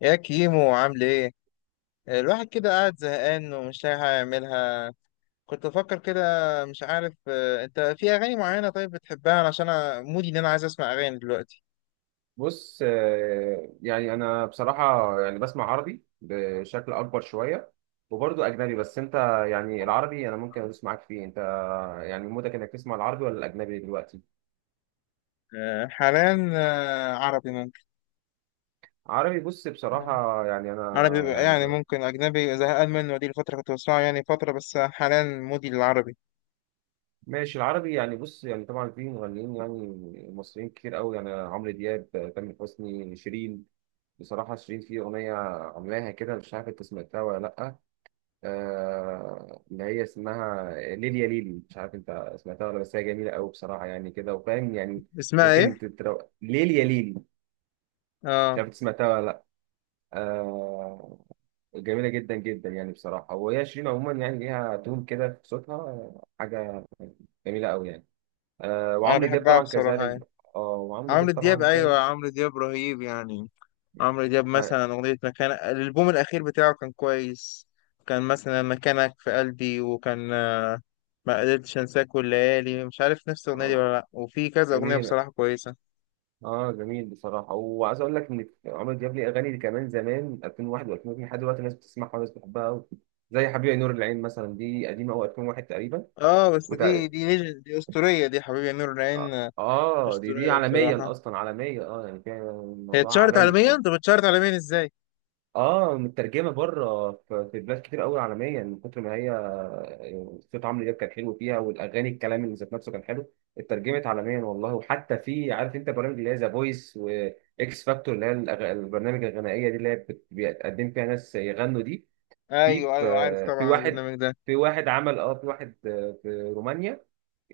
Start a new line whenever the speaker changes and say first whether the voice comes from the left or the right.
left: يا كيمو عامل ايه؟ الواحد كده قاعد زهقان ومش لاقي حاجة يعملها. كنت بفكر كده، مش عارف. انت في اغاني معينة طيب بتحبها؟ علشان انا مودي ان انا عايز اسمع اغاني دلوقتي.
right: بص يعني انا بصراحه يعني بسمع عربي بشكل اكبر شويه وبرضه اجنبي بس انت يعني العربي انا ممكن ادوس معاك فيه انت يعني مودك انك تسمع العربي ولا الاجنبي دلوقتي.
left: حاليا عربي ممكن.
right: عربي بص
left: آه،
right: بصراحه يعني
left: عربي
right: انا
left: بقى
right: يعني
left: يعني، ممكن اجنبي زهقان منه، دي الفترة كنت بسمعها يعني فترة، بس حاليا مودي للعربي.
right: ماشي العربي يعني بص يعني طبعا في مغنيين يعني مصريين كتير قوي يعني عمرو دياب تامر حسني شيرين. بصراحه شيرين في اغنيه عاملاها كده مش عارف انت سمعتها ولا لا. اللي هي اسمها ليليا ليلي مش عارف انت سمعتها ولا بس هي جميله قوي بصراحه يعني كده وفاهم يعني.
left: اسمها ايه؟
right: ليليا ليلي مش
left: اه،
right: عارف انت سمعتها ولا لا. آه، جميله جدا جدا يعني بصراحه وهي شيرين عموما يعني ليها تون كده في صوتها، حاجه جميله قوي يعني. آه،
left: انا
right: وعمرو دياب
left: بحبها
right: طبعا
left: بصراحة
right: كذلك.
left: يعني.
right: اه وعمرو
left: عمرو
right: دياب
left: دياب،
right: طبعا
left: ايوه،
right: فاهم.
left: عمرو دياب رهيب يعني. عمرو دياب مثلا أغنية مكانة، الألبوم الأخير بتاعه كان كويس. كان مثلا مكانك في قلبي، وكان ما قدرتش أنساك والليالي، مش عارف نفس الأغنية دي
right: آه،
left: ولا لأ، وفي كذا أغنية
right: جميل.
left: بصراحة كويسة.
right: اه جميل بصراحه وعايز اقول لك ان عمرو دياب ليه اغاني كمان زمان 2001 و2002 لحد دلوقتي الناس بتسمعها والناس بتحبها قوي. زي حبيبي يا نور العين مثلا دي قديمه قوي 2001 تقريبا.
left: اه بس دي
right: وتق...
left: دي نجم، دي أسطورية دي، حبيبي يا نور العين
right: اه آه، دي
left: أسطورية بصراحة.
right: عالميا اصلا عالميه اه يعني فيها
left: هي
right: الموضوع
left: اتشهرت
right: عالمي
left: عالميا،
right: بصراحه.
left: طب اتشهرت عالميا ازاي؟
right: اه مترجمه بره في بلاد كتير قوي عالميا من كتر ما هي يعني صوت عمرو دياب كان حلو فيها والاغاني الكلام اللي ذات نفسه كان حلو اترجمت عالميا والله. وحتى في عارف انت برامج اللي هي ذا فويس واكس فاكتور اللي هي البرنامج الغنائيه دي اللي هي بيقدم فيها ناس يغنوا دي. في
left: أيوه أيوه، عارف
right: في في
left: طبعا
right: واحد
left: البرنامج ده.
right: في واحد عمل اه في واحد آه، في رومانيا،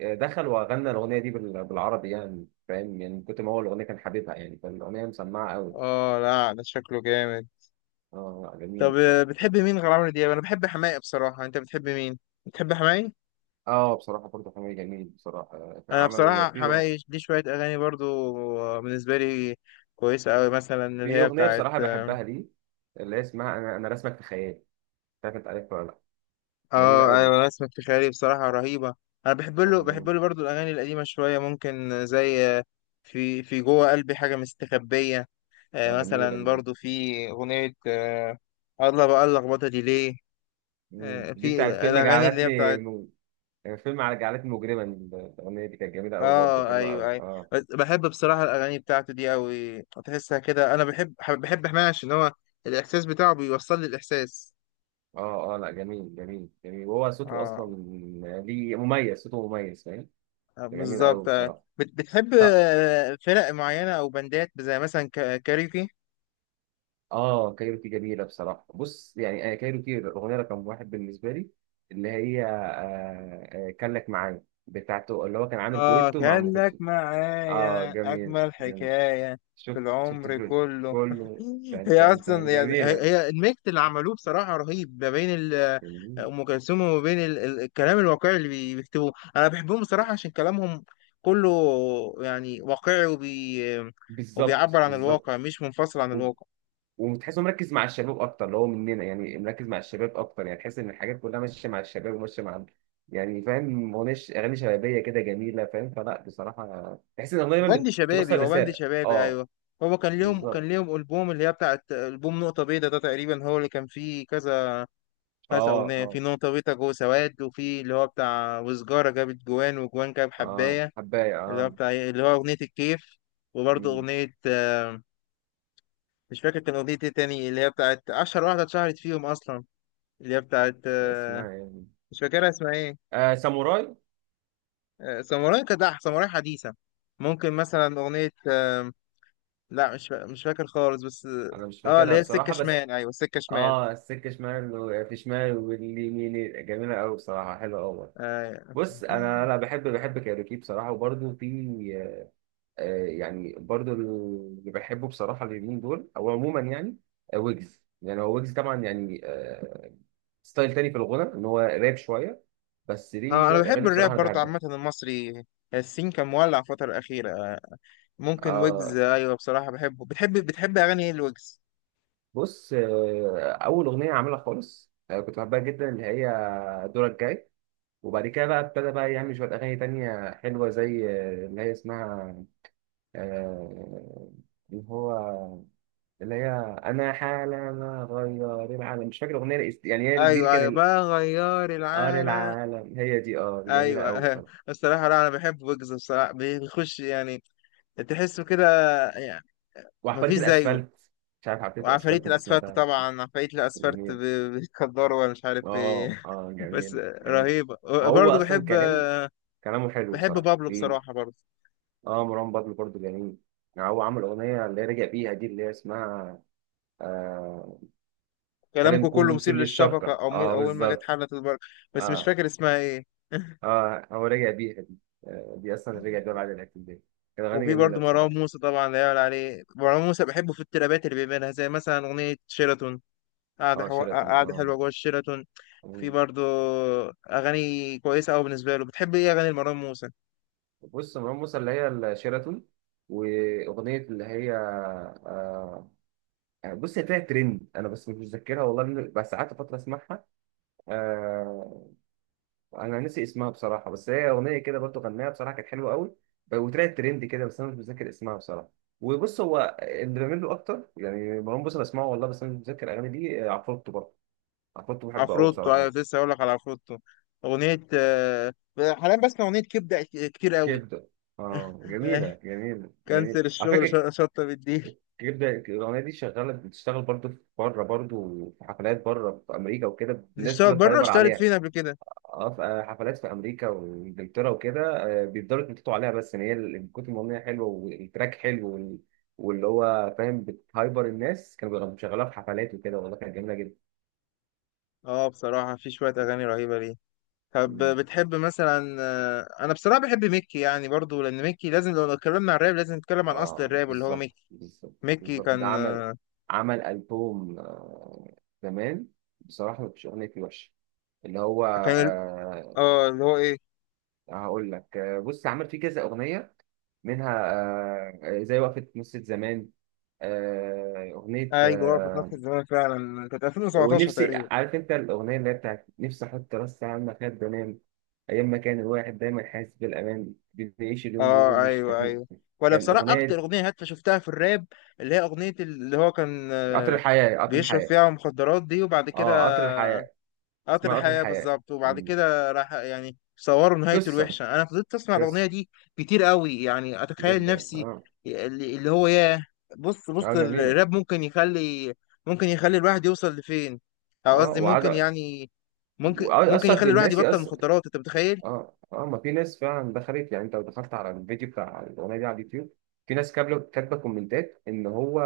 right: آه، دخل وغنى الاغنيه دي بالعربي يعني فاهم يعني من كتر ما هو الاغنيه كان حبيبها يعني فالاغنيه مسمعه قوي.
left: اه لا، ده شكله جامد.
right: اه جميله
left: طب
right: بصراحه.
left: بتحب مين غير عمرو دياب؟ أنا بحب حماقي بصراحة، أنت بتحب مين؟ بتحب حماقي؟
right: اه بصراحة برضه حميد جميل بصراحة كان
left: انا
right: عمل
left: بصراحه حماقي ليه شويه اغاني برضو بالنسبه لي كويسه قوي، مثلا اللي
right: في
left: هي
right: أغنية
left: بتاعت.
right: بصراحة بحبها ليه اللي هي اسمها أنا رسمك في خيالي مش عارف أنت عارفها ولا لأ. جميلة
left: اه
right: أوي.
left: ايوه، نسمة في خيالي بصراحه رهيبه. انا بحب له بحب
right: اه
left: له برضو الاغاني القديمه شويه ممكن، زي في جوه قلبي حاجه مستخبيه.
right: آه، جميلة
left: مثلا
right: دي برضه.
left: برضو في اغنيه الله بقى اللخبطه دي ليه.
right: دي
left: في
right: بتاعت
left: الاغاني اللي هي بتاعت.
right: يعني فيلم على جعلتني مجرما. الأغنية دي كانت جميلة أوي برضه
left: اه
right: حلوة
left: ايوه
right: أوي
left: ايوه.
right: اه
left: بس بحب بصراحه الاغاني بتاعته دي قوي، تحسها كده، انا بحب حماقي عشان هو الاحساس بتاعه بيوصل لي الاحساس.
right: اه. اه لا جميل وهو صوته
left: اه،
right: أصلا ليه مميز، صوته مميز فاهم. جميل أوي
left: بالظبط.
right: بصراحة.
left: بتحب
right: طب
left: فرق معينه او بندات، زي مثلا كاريوكي.
right: اه كايروكي جميله بصراحه. بص يعني آه كايروكي الاغنيه رقم واحد بالنسبه لي، اللي هي كان لك معايا بتاعته اللي هو كان عامل
left: آه
right: دويتو مع ام
left: كان لك
right: كلثوم. اه
left: معايا،
right: جميل
left: أجمل
right: جميل
left: حكاية في
right: شفت
left: العمر
right: الفيديو
left: كله.
right: كله. تن
left: هي
right: تن تن
left: أصلا يعني، هي
right: جميله.
left: هي الميكس اللي عملوه بصراحة رهيب، ما بين
right: جميل.
left: أم كلثوم، وما بين الكلام الواقعي اللي بيكتبوه. أنا بحبهم بصراحة عشان كلامهم كله يعني واقعي، وبي
right: بالظبط
left: وبيعبر عن الواقع،
right: بالظبط
left: مش منفصل عن الواقع.
right: وتحسه مركز مع الشباب اكتر اللي هو مننا، يعني مركز مع الشباب اكتر، يعني تحس ان الحاجات كلها ماشيه مع الشباب وماشيه مع، يعني فاهم، مغنيش اغاني شبابيه كده جميله فاهم فلا بصراحه تحس ان الاغنيه دايما
left: بند شبابي،
right: بتوصل
left: هو بند
right: رساله.
left: شبابي
right: اه
left: أيوه. هو كان ليهم كان
right: بالظبط.
left: ليهم ألبوم، اللي هي بتاعت ألبوم نقطة بيضاء ده، تقريبا هو اللي كان فيه كذا كانت
right: اه
left: أغنية في
right: اه.
left: نقطة جو سواد، وفي اللي هو بتاع وسجارة جابت جوان وجوان جاب
right: اه
left: حباية،
right: حبايه
left: اللي هو
right: اه.
left: بتاع اللي هو أغنية الكيف. وبرضه
right: مم.
left: أغنية مش فاكر كان أغنية إيه تاني، اللي هي بتاعت أشهر واحدة اتشهرت فيهم أصلا، اللي هي بتاعت
right: اسمها يعني
left: مش فاكرها اسمها إيه.
right: آه ساموراي.
left: ساموراي، كدح ساموراي حديثة. ممكن مثلا أغنية لا، مش فاكر خالص بس.
right: انا مش
left: اه اللي
right: فاكرها
left: هي السكة
right: بصراحه بس.
left: شمال، أيوه السكة شمال.
right: اه السكه شمال في شمال واليمين، جميله قوي بصراحه حلوه قوي.
left: آه.
right: بص انا لا بحب كايروكي بصراحه. وبرده في آه، يعني برضو اللي بحبه بصراحة اليومين دول أو عموما يعني، آه، ويجز. يعني ويجز طبعا يعني آه، ستايل تاني في الغنى إن هو راب شوية بس ليه
left: اه أنا
right: شوية
left: بحب
right: أغاني بصراحة
left: الراب
right: أنا
left: برضه
right: بحبها.
left: عامة، المصري السين كان مولع الفترة الأخيرة. ممكن ويجز،
right: آه
left: ايوه بصراحه بحبه. بتحب اغاني ايه الويجز؟
right: بص آه، أول أغنية عاملها خالص آه، كنت بحبها جدا اللي هي دورك جاي. وبعد كده بقى ابتدى بقى يعمل شوية أغاني تانية حلوة زي آه، اللي هي اسمها آه، اللي هو اللي هي انا حالة ما غير العالم. مش فاكر الاغنيه يعني هي دي اللي
left: ايوه ايوه،
right: كان
left: بغير
right: ار
left: العالم.
right: العالم. هي دي، اه جميله قوي
left: ايوه.
right: بصراحه.
left: بصراحه لا، انا بحب ويجز بصراحه، بيخش يعني، تحسه كده يعني، مفيش
right: وعبقريه
left: زيه.
right: الاسفلت، مش عارف عبقريه
left: وعفاريت
right: الاسفلت انت
left: الاسفلت
right: سمعتها.
left: طبعا، عفاريت الاسفلت
right: جميل.
left: بيتكدروا ولا مش عارف
right: اه
left: ايه.
right: اه
left: بس
right: جميل.
left: رهيبه.
right: هو
left: برضه
right: اصلا
left: بحب،
right: كلام، كلامه حلو
left: بحب
right: بصراحه
left: بابلو
right: ليك.
left: بصراحه برضه.
right: اه مروان بابلو برضه جميل. يعني هو عمل اغنيه اللي رجع بيها دي اللي هي اسمها آه كلام
left: كلامكم كله
right: كله
left: مثير
right: مثير
left: للشفقه،
right: للشفقه.
left: او
right: اه
left: اول ما جت
right: بالظبط.
left: حلت البر. بس مش
right: اه
left: فاكر اسمها ايه.
right: اه هو رجع بيها دي. آه دي اصلا رجع بيها بعد الاعتداء. كانت اغاني
left: وفي
right: جميله
left: برضه مروان
right: بصراحه.
left: موسى طبعا، لا يعلى عليه مروان موسى، بحبه في الترابات اللي بيعملها، زي مثلا أغنية شيراتون،
right: اه شيراتون
left: قاعدة
right: اه.
left: حلوة جوه الشيراتون. في
right: آه.
left: برضه أغاني كويسة أوي بالنسبة له. بتحب إيه أغاني مروان موسى؟
right: بص مروان موسى اللي هي الشيراتون، واغنيه اللي هي آه بص هي طلعت ترند انا بس مش متذكرها والله، لأن بس قعدت فتره اسمعها آه. انا ناسي اسمها بصراحه، بس هي اغنيه كده برضو غناها بصراحه كانت حلوه قوي وطلعت ترند كده بس انا مش متذكر اسمها بصراحه. وبص هو اللي بعمل له اكتر يعني مروان موسى بسمعه والله بس انا مش متذكر اغاني دي. آه، عفروتو برضه. عفروتو بحبه قوي
left: عفروتو
right: بصراحه
left: أيوة، كنت
right: برضه.
left: لسه هقول لك على عفروتو. أغنية حاليا بسمع أغنية كبدة كتير أوي.
right: كبده، اه
left: آه،
right: جميله
left: كنسل
right: على
left: الشغل،
right: فكره.
left: شطة بالديل.
right: غير ده الأغنية دي شغالة، بتشتغل برضه في بره برضه، في حفلات بره في أمريكا وكده، الناس
left: بتشتغل
right: بتفضل
left: بره؟
right: تعبر
left: اشتغلت
right: عليها.
left: فين قبل كده؟
right: اه في آه، حفلات في أمريكا وإنجلترا وكده، آه، بيفضلوا يتنططوا عليها، بس إن هي من كتر ما الأغنية حلوة والتراك حلو واللي هو فاهم بتهايبر، الناس كانوا بيشغلوها في حفلات وكده والله، كانت جميلة جدا.
left: اه بصراحة في شوية أغاني رهيبة ليه. طب
right: مم.
left: بتحب مثلا، انا بصراحه بحب ميكي يعني برضو، لان ميكي لازم، لو اتكلمنا عن الراب لازم نتكلم عن اصل
right: اه
left: الراب اللي هو
right: بالظبط
left: ميكي.
right: بالظبط
left: ميكي
right: بالظبط ده
left: كان
right: عمل، عمل ألبوم آه، زمان، بصراحة مفيش أغنية فيه وحشة. اللي هو
left: كان
right: آه،
left: اه اللي هو ايه،
right: هقول لك آه، بص عمل فيه كذا اغنيه منها آه، آه، زي وقفه نص زمان، آه، اغنيه
left: ايوه هو في نفس
right: آه،
left: الزمان فعلا، كانت 2017
right: ونفسي
left: تقريبا.
right: عارف انت الاغنيه اللي هي بتاعت نفسي احط راسي على المخده وانام ايام ما كان الواحد دايما حاسس بالامان بنعيش اليوم بيوم.
left: اه
right: مش
left: ايوه
right: فاكر
left: ايوه، ولا
right: كان
left: بصراحه اكتر
right: اغنيه
left: اغنيه هادفه شفتها في الراب، اللي هي اغنيه اللي هو كان
right: قطر الحياه قطر
left: بيشرب
right: الحياه
left: فيها مخدرات دي، وبعد
right: اه
left: كده
right: قطر الحياه.
left: قطر
right: اسمها قطر
left: الحياة
right: الحياه.
left: بالظبط، وبعد
right: مم.
left: كده راح يعني صوروا نهايته
right: قصه
left: الوحشة. أنا فضلت أسمع الأغنية
right: قصه
left: دي كتير قوي يعني، أتخيل
right: جدا.
left: نفسي
right: اه
left: اللي هو ياه. بص
right: اه
left: بص
right: جميله.
left: الراب ممكن يخلي، ممكن يخلي الواحد يوصل لفين، أو
right: اه
left: قصدي ممكن يعني، ممكن
right: وعايز
left: ممكن
right: اثر
left: يخلي الواحد
right: بالناس.
left: يبطل مخدرات، أنت متخيل؟
right: اه اه ما في ناس فعلا دخلت، يعني انت لو دخلت على الفيديو بتاع الاغنيه دي على اليوتيوب، في ناس كاتبه كومنتات ان هو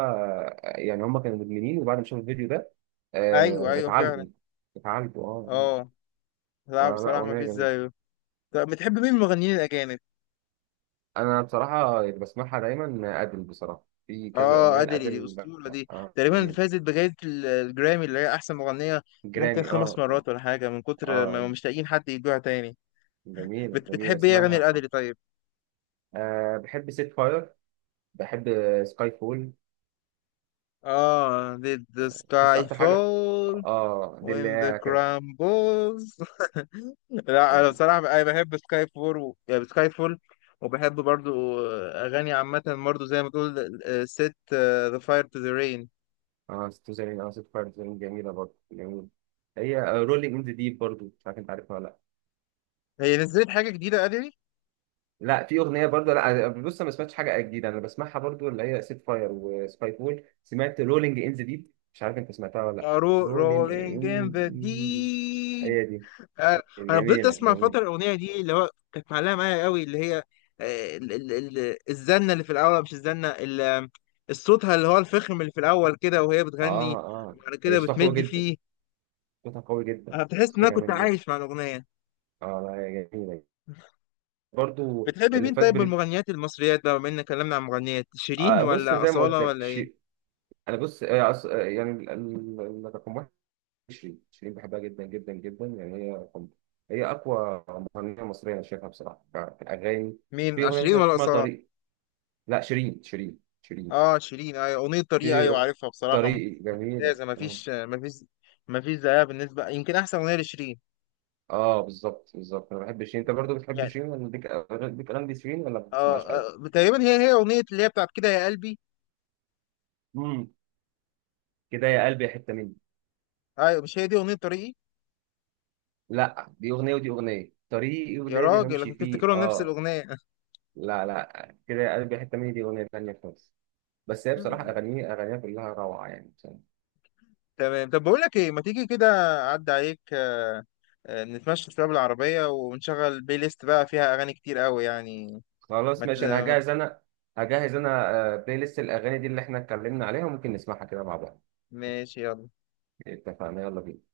right: يعني هم كانوا مدمنين، وبعد ما شافوا الفيديو ده
left: أيوه
right: آه
left: أيوه
right: اتعالجوا.
left: فعلا.
right: اتعالجوا اه.
left: أه
right: آه.
left: لا
right: آه، لا
left: بصراحة ما
right: اغنيه
left: فيش
right: جميله.
left: زيه. طب بتحب مين من المغنيين الأجانب؟
right: انا بصراحه اللي بسمعها دايما ادل بصراحه، في كذا
left: اه
right: اغنيه
left: ادلي دي
right: لادل.
left: اسطوره دي،
right: اه
left: تقريبا اللي
right: جميل.
left: فازت بجائزه الجرامي، اللي هي احسن مغنيه ممكن
right: جرامي
left: خمس
right: اه اه.
left: مرات ولا حاجه، من كتر ما
right: آه،
left: مش لاقيين حد يدوها تاني.
right: جميله جميله
left: بتحب ايه اغاني
right: اسمها
left: الادلي طيب؟
right: آه بحب سيت فاير، بحب سكاي فول
left: اه did the
right: بس
left: sky
right: اكتر حاجه.
left: fall
right: اه دي
left: when
right: اللي
left: the
right: هي
left: crumbles. لا انا
right: كانت
left: بصراحه انا بحب سكاي فول و... يعني سكاي فول، وبحب برضو اغاني عامه برضو، زي ما تقول set the fire to the rain.
right: اه ست زرين اه ست فاير زرين، جميلة برضه جميلة. هي رولينج ان ذا ديب برضه، مش عارف انت عارفها ولا لا.
left: هي نزلت حاجه جديده ادلي؟
right: لا في اغنية برضه لا آه، بص أنا ما سمعتش حاجة جديدة، انا بسمعها برضه اللي هي ست فاير وسبايك وول. سمعت رولينج ان ذا ديب مش عارف انت سمعتها ولا لا. رولينج
left: Rolling in the
right: ان، هي
left: deep.
right: دي،
left: آه، انا فضلت
right: جميلة
left: اسمع
right: جميلة.
left: فتره الاغنيه دي، اللي هو كانت معلقه معايا قوي، اللي هي آه، ال- ال- الزنه اللي في الاول، مش الزنه الصوتها اللي هو الفخم اللي في الاول كده وهي
right: اه
left: بتغني،
right: اه
left: وبعد
right: هي
left: كده
right: صوتها قوي
left: بتمد
right: جدا،
left: فيه.
right: صوتها قوي جدا،
left: انا بتحس ان
right: صوتها
left: انا كنت
right: جميل جدا.
left: عايش مع الاغنيه.
right: اه لا هي جميلة. برضو
left: بتحب
right: اللي
left: مين
right: فاز
left: طيب من
right: بال
left: المغنيات المصريات بقى، بما اننا اتكلمنا عن مغنيات؟ شيرين
right: آه بص
left: ولا
right: زي ما قلت
left: اصاله
right: لك
left: ولا ايه؟
right: شيء انا بص يعني رقم واحد شيرين بحبها جدا جدا جدا. يعني هي رقم، هي اقوى مغنيه مصريه انا شايفها بصراحه في الاغاني.
left: مين
right: في اغنيه
left: شيرين
right: مثلا
left: ولا
right: اسمها
left: اصاله؟
right: طريق، لا شيرين.
left: اه شيرين، ايوه اغنيه طريق،
right: في
left: ايوه
right: أغ-
left: عارفها بصراحه،
right: طريقي جميله
left: ممتازه،
right: اه.
left: مفيش مفيش زيها بالنسبه، يمكن احسن اغنيه لشيرين
right: آه، بالظبط بالظبط انا بحب شيرين. انت برضو بتحب
left: يعني.
right: شيرين ولا ليك ليك اغاني شيرين ولا ما بتسمعهاش قوي؟
left: تقريبا هي أغنية اللي هي بتاعت كده يا قلبي.
right: امم. كده يا قلبي يا حته مني.
left: أيوة مش هي دي أغنية طريقي؟
right: لا دي اغنيه، ودي اغنيه طريقي
left: يا
right: ولازم
left: راجل، أنا
right: امشي
left: كنت
right: فيه
left: أفتكرهم نفس
right: اه.
left: الأغنية.
right: لا لا، كده يا قلبي يا حته مني دي اغنيه ثانيه خالص. بس هي بصراحه اغانيها كلها روعه يعني.
left: تمام، طب بقول لك إيه، ما تيجي كده أعدي عليك نتمشى شوية بالعربية ونشغل بلاي ليست بقى فيها أغاني كتير قوي يعني.
right: خلاص
left: ما ت...
right: ماشي انا هجهز. انا هجهز آه، بلاي ليست الاغاني دي اللي احنا اتكلمنا عليها، وممكن نسمعها كده مع بعض.
left: ماشي يلا
right: اتفقنا، يلا بينا.